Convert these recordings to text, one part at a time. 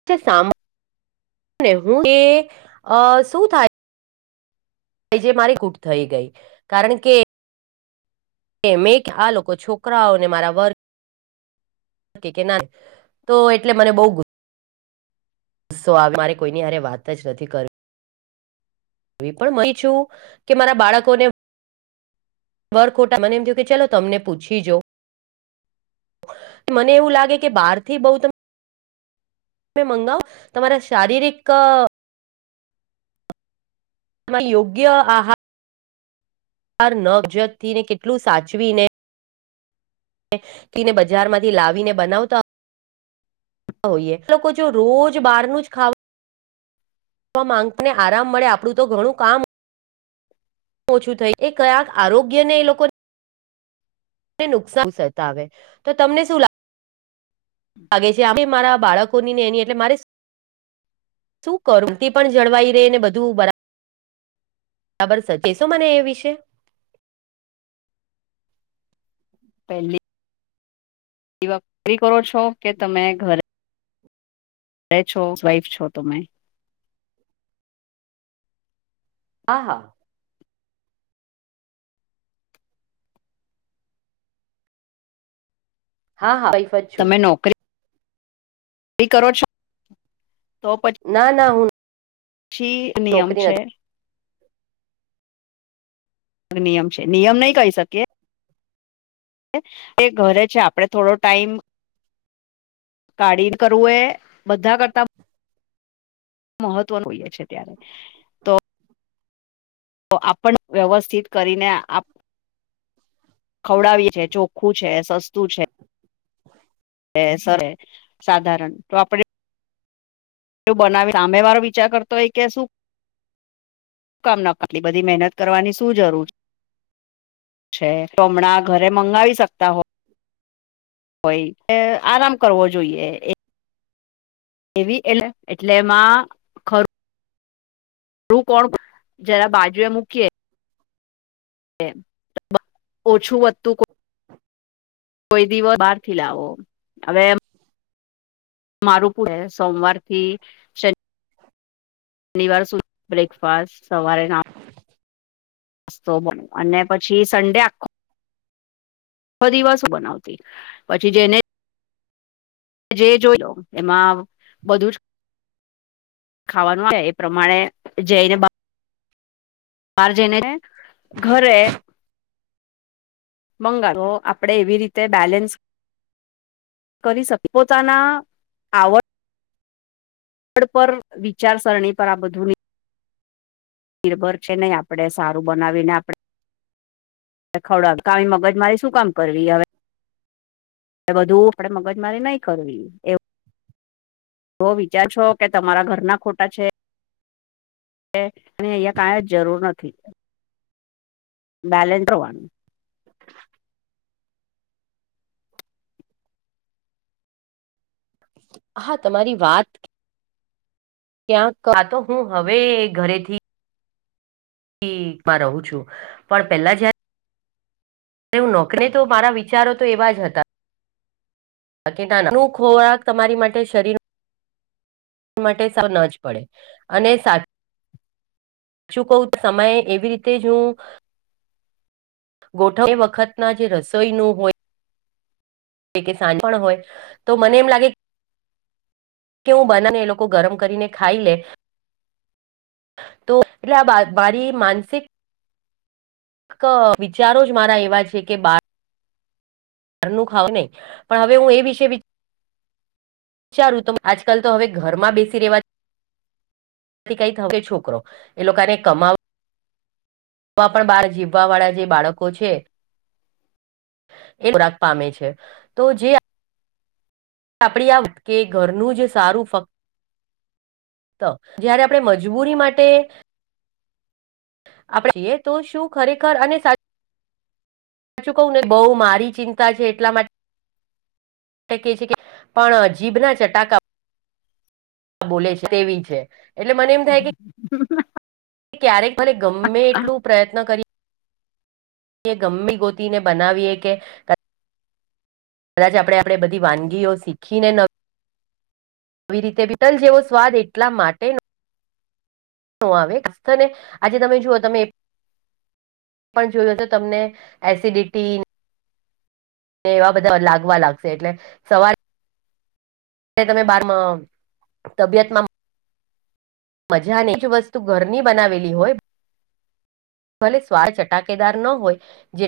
[unintelligible] જે મારી [unintelligible] થઈ ગઈ કારણ કે કે મેં આ લોકો છોકરાઓને મારા વર ના તો એટલે મને બઉ ગુ સો મારે કોઈની હારે વાત જ નથી કરવી. એ પણ [unintelligible] છું કે મારા બાળકોને વર ખોટા મને એમ થયું કે ચલો તમને પૂછી જો મને એવું લાગે કે બાર થી બોઉ ત તમે મંગાવ તમારા શારીરિક યોગ્ય આહાર નવજત થી ને કેટલું સાચવી ને તે ને બજાર માંથી લાવીને બનાવતા હોઈએ લોકો જો રોજ બહાર નું જ ખા વા માંગને આરામ મળે આપણું તો ઘણું કામ ઓછું થઈ એ કયાક આરોગ્ય ને એ લોકો નુકસાન કરતા આવે તો તમને શું લા લાગે છે એ મારા બાળકોની ને એની એટલે મારે શું કરું તે પણ બરાબર સર કેશો મને એ વિશે પેલી એ [unintelligible] કરો છો કે તમે ઘરે [unintelligible] વાઈફ છો તો આહા હા હા જ છું તમે નોકરી કરો છો? ના છી નિયમ નોકરી છે. નથી નિયમ છે નિયમ નઈ કહી શકીએ. એ ઘરે છે આપડે થોડો કાઢીને કરવું મહત્વનું એય છે ત્યારે તો આપણ વ્યવસ્થિત કરીને ખવડાવીએ છે ચોખ્ખું છે સસ્તું છે. એ સર સાધારણ તો આપડે એ બનાવી સામે વારો વિચાર કરતો હોય કે શું કામ ન આટલી બધી મહેનત કરવાની શું જરૂર છે. છે. તો અમણાં ઘરે મંગાવી શકતા હો હોય આરામ કરવો જોઈએ. એવી એલે એટલે એમાં હું કોણ જરા બાજુએ મૂકીએે ઓછું વધતું કોઈ દિવસ બારથી લાવો અવે મારું [unintelligible] સોમવાર થી શનિવાર સુધી બ્રેકફાસ્ટ સવારે સ્તો બ અને પછી સન્ડે આખો દિવસ બનાવતી પછી જેને જે જોય લો એમાં બધું જ ખાવાનું હોય એ પ્રમાણે જઈને બાર જઈને ઘરે બંગા તો આપડે એવી કરી શકે પોતાના આવડ પર વિચારસરણી પર આ બધું નિર્ભર છે નહી આપડણે સારું બનાવીને આપણે ખવડાવ કાવી મગજ મારી શું કામ કરવી એ એ બધું આપડે મગજમારી નહી કરવી એવ તો વિચારશો કે તમારા ઘર ના ખોટા છે અને અહિયાં કઈ જ જરૂર નથી બલેન્ડ્રોનું [inaudible] [inaudible] હા તમારી વાત ક્યાંક આ તો હું હવે ઘરેથી માં રહું છું, પણ પેલા જયારે નોકને તો મારા વિચારો તો એવા જ હતા બાકી ના ના ન ખોરાક તમારી માટે શરીર માટે ન જ પડે અને સાચ શું કવ સમયે એવી રીતે જ હું ગોઠવ એ વખત ના જે રસોઈનું હોય પ કે સાંજ પણ હોય તો મને એમ લાગે કે હું બના ને એ લોકો ગરમ કરીને ખાઈ લે. તો એટલે મારી માનસિક વિચારો જ મારા એવા છે કે બ ઘર નું ખાવ નહી, પણ હવે હું એ વિશે વિચારું તો આજકાલ તો હવે ઘરમાં બેસી રહેવા કઈ થ છોકરો, એ લોકોને કમા માં પણ બહાર જીવવા વાળા જે બાળકો છે. એ ખોરાક પામે છે, તો જે આપડી આ કે ઘરનું જ સારું ફક્ત તો જયારે આપણે મજબૂરી માટે આપડે જઈએ તો શું ખરેખર અને સાચું કવું ને બહુ મારી ચિંતા છે એટલા માટે છે, કે પણ જીભના ચટાકા બોલે છે તેવી છે, એટલે મને એમ થાય કે ક્યારેક ભરે ગમે એટલું પ્રયત્ન કરી ગમે ગોતીને બનાવીએ કે કદાચ આપણે આપણે બધી વાનગીઓ શીખીને ન આવી રીતે બિતતલ જેવો સ્વાદ એટલા માટે આવે ને, આજે તમે જુઓ તમે પણ જોયું તો, તમને એસિડિટી એવા બધા લાગવા લાગશે એટલે, સવાર તમે બાર તબિયતમાં મજા ને જ વસ્તુ ઘરની બનાવેલી હોય. ભલે સ્વાદ ચટાકેદાર ન હોય, જે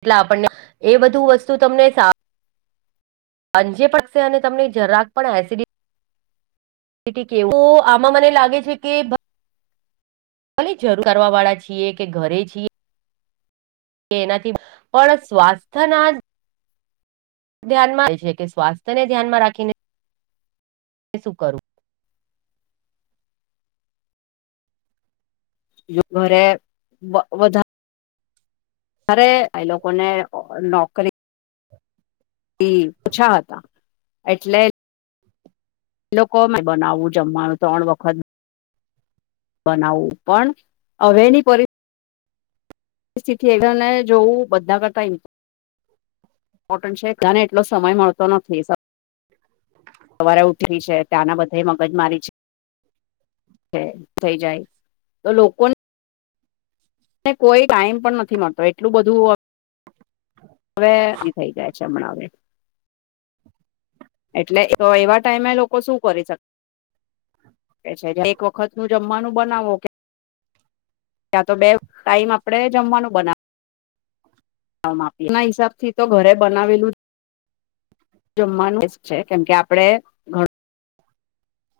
એટલે, આપણને એ બધું વસ્તુ તમને અંજે પકશે અને તમને જરાક પણ એસિ ડીટી કેવું આમાં મને લાગે છે કે કોલી જરૂર કરવા વાળા છીએ કે ઘરે છીએ. કે એનાથી, પણ સ્વાસ્થ્યના ધ્યાનમાં આવે છે કે સ્વાસ્થ્યને ધ્યાનમાં રાખીને શું કરવું? ઘરે વધારે અરે એ લોકોને નોકરી પૂછા હતા, એટલે એ લોકો અમે બનાવવું જમવાનું ત્રણ વખત બનાવવું પણ હવેની પરિ િ એ ને જોવું બધા કરતામ ઇપોર્ન્ટ છે તને એટલો સમય મળતો નથી. સવારે ઉઠી છે ત્યાંના બધા મગજ મારી છે. છે, થઈ જાય તો લોકોને ને કોઈ ટાઈમ પણ નથી મળતો એટલું બધું હવે ન થઈ ગયા છે હમણાં હવે. એટલે એવા ટાઈમે લોકો શું કરી શક એક વખત નું જમવાનું બનાવો કે. ત્યાં તો બે ટાઈમ આપડે જમવાનું બનાવ માપી એના હિસાબ થી તો ઘરે બનાવેલું જ જમવાનું છે કેમ કે આપડે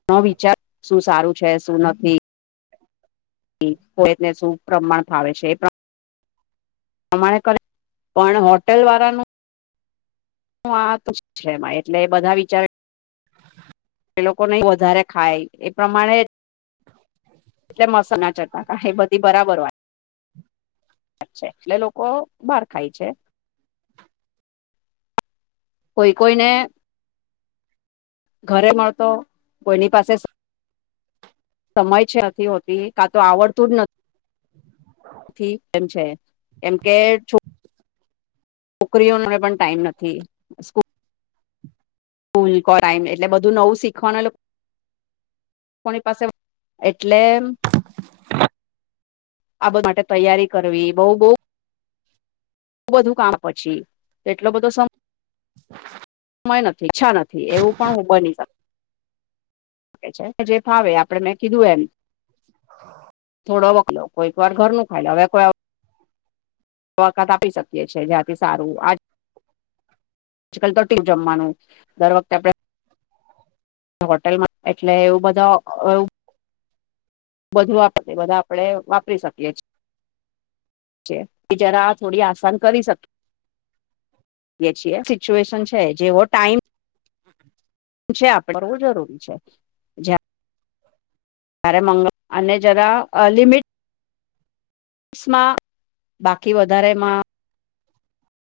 નો વિચાર શું સારું છે શું નથી. કો એને શું પ્રમાણ ફાવે છે એ [unintelligible] પણ હોટેલ વાળાનું હું આ તુશ છે એમાં એટલે બધા વિચાર એ લોકો નઈ વધારે ખાય એ પ્રમાણે એટલે મસા ના જતાતા હે બધી બરાબર વાત અચ્છા એટલે લોકો બહાર ખાય છે. કોઈ કોઈને ઘરે મળતો કોઈની પાસે સમજ છે નથી હોતી કા તો આવડતું જ નથી એમ છે. એમ કે છો છોકરીઓને પણ ટાઈમ નથી સ્કુ સ્કુલ કર એટલે બધું નવું શીખવાનું એટલે એ લોકોની પાસે એટલે આ બધા માટે તૈયારી કરવી બહ બહ બો બધું કામ પછી એટલો બધો સમ [inaudible] સમય નથી છચ્છા નથી એવું પણ હું બની શકે. જે ફાવે આપડે મેં કીધું એમ થોડો વકલો કોઈક વાર ઘર નું ખાઈ હવે કોઈ [unintelligible] આપી શકીએ છીએ જ્યાંથી સારું આ આજકાલ તો [unintelligible] જમવાનું દર વખતે આપડે હોટેલમાં એટલે એવું બધા એવું બધું આપ બધા આપડે વાપરી શકીએ છીએ. બિચારા થોડી આસાન કરી શકે. કીએ છીએ સિચ્યુએશન છે જેવો ટાઈમ [inaudible] આપ બ જરૂરી છે જયા ત્યારે મંગ અને જરા અ લિમિટ સ્મા બાકી વધારેમાં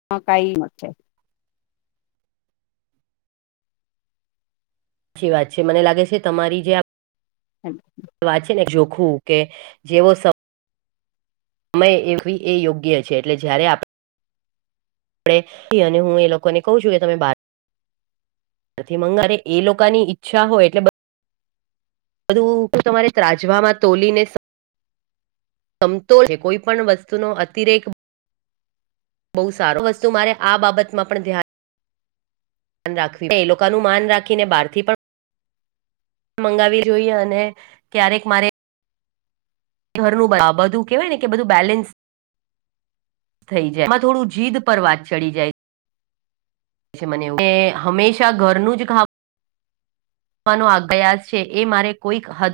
[unintelligible] સાચી વાત છે મને લાગે છે તમારી જે આ [inaudible] વાચીને જોખવું કે જેવો સ સમય એવી એ યોગ્ય છે એટલે જયારે આપ ણે અને હું એ લોકોને કહું છું કે તમે બાર નથી મંગ એ લોકોની ઈચ્છા હોય એટલે બધ બધું તમારે ત્રાજવામાં તોલીને સમતોલ છે કોઈ પણ વસ્તુ નો અતિરેક બહુ સારો વસ્તુ મારે આ બાબતમાં પણ ધ્યાન રાખવી એ લોકોનું માન રાખીને બહારથી પણ મંગાવી જોઈએ અને ક્યારેક મારે ઘરનું બધું કેહેવાય ને કે બધું બેલેન્સ થઈ જાય એમાં થોડું જીદ પર વાત ચડી જાય. છે મને એવું કે હંમેશા ઘરનું જ ખાવું નો આભયાસ છે એ મારે કોઈક હદ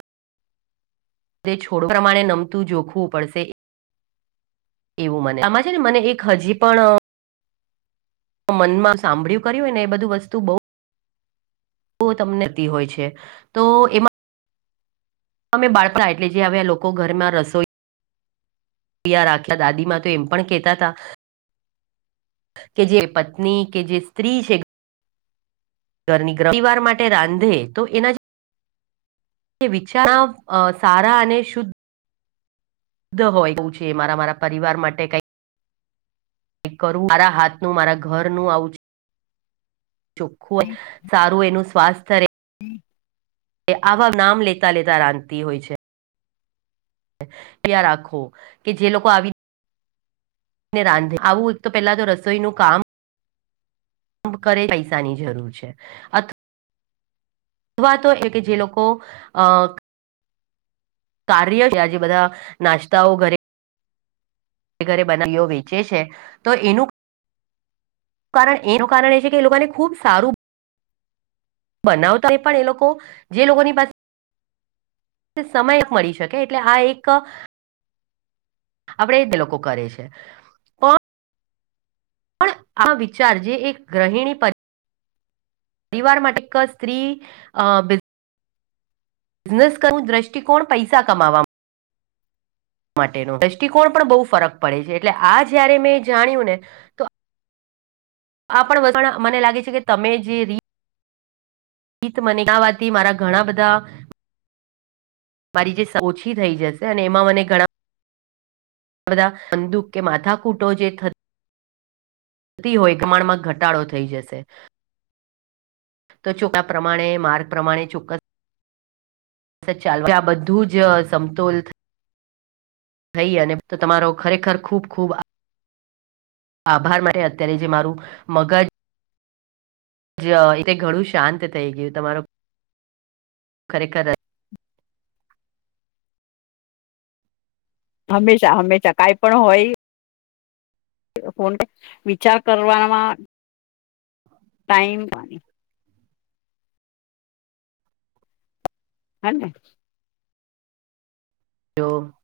દે છોડ પ્રમાણે નમતું જોખવું પડશે. એવું મને આમાં છે ને મને એક હજી પણ તો મનમાં સાંભળ્યું કર્યું હોય ને એ બધું વસ્તુ બહું ઓ તમનેતી હોય છે તો એમાં અમે બાળપરા એટલે જે હવે લોકો ઘરમાં રસોઈ રાખ્યા દાદીમાં તો એમ પણ કેતા હતા કે જે પત્ની કે, જે સ્ત્રી છે ઘરની પરિવાર માટે રાંધે તો એના જ વિચાર સારા અને શુદ્ધ હોય છે. મારા મારા પરિવાર માટે કઈ કઈ કરું મારા હાથ નું, મારા ઘર નું આવું ચોખ્ખું, સારું એનું સ્વાસ્થ [inaudible] આવા નામ લેતા લેતા રાંધતી હોય છે. ત્યાં રાખો કે જે લોકો આવી ને રાંધી આવું એક તો પેલા તો રસોઈનું કામ કરે, પૈસાની જરૂર છે અથવા અથવા તો એ તો જે લોકો અ કાર્ય છે. આ જે બધા નાસ્તાઓ ઘરે ઘરે બનાવીઓ વેચે છે તો એનું કારણ એનું કારણ એ છે કે લોકોને ખુબ સારું બનાવતા હોય પણ એ લોકો જે લોકોની પાસે સમય મળી શકે એટલે આ એક આપડે એ લોકો કરે છે પણ પણ આ વિચાર જે એક ગૃહિણી પર પરિવાર માટે એક સ્ત્રી અ બ બિઝનેસ કરવું, દ્રષ્ટિકોણ પૈસા કમાવા માટેનો દ્રષ્ટિકોણ પણ બો ફરક પડે છે એટલે આ જયારે મેં જાણ્યું ને તો આ પણ મને લાગે છે કે તમે જે રીત ગીત મગાવાથી મારા ઘણા બધા મારી જે ઓછી થઈ જશે અને એમાં મને ઘણા બધા કંદૂક કે માથાકૂટો જે થ થતી હોય કમણમાં ઘટાડો થઈ જશે. તો [unintelligible] પ્રમાણે માર્ગ પ્રમાણે ચોક્કસ તો ચાલતા બધું જ સમતોલ થય થઈ અને તો તમારો ખરેખર ખુબ ખુબ આ આભાર માટે અત્યારે જે મારું મગજ જે એ તે ઘણું શાંત થઈ ગયું. તમારો ખરેખર હંમેશા હંમેશા કાઈ પણ હોય તો ફોન, વિચાર કરવામાં ટાઈમ હને. [unintelligible]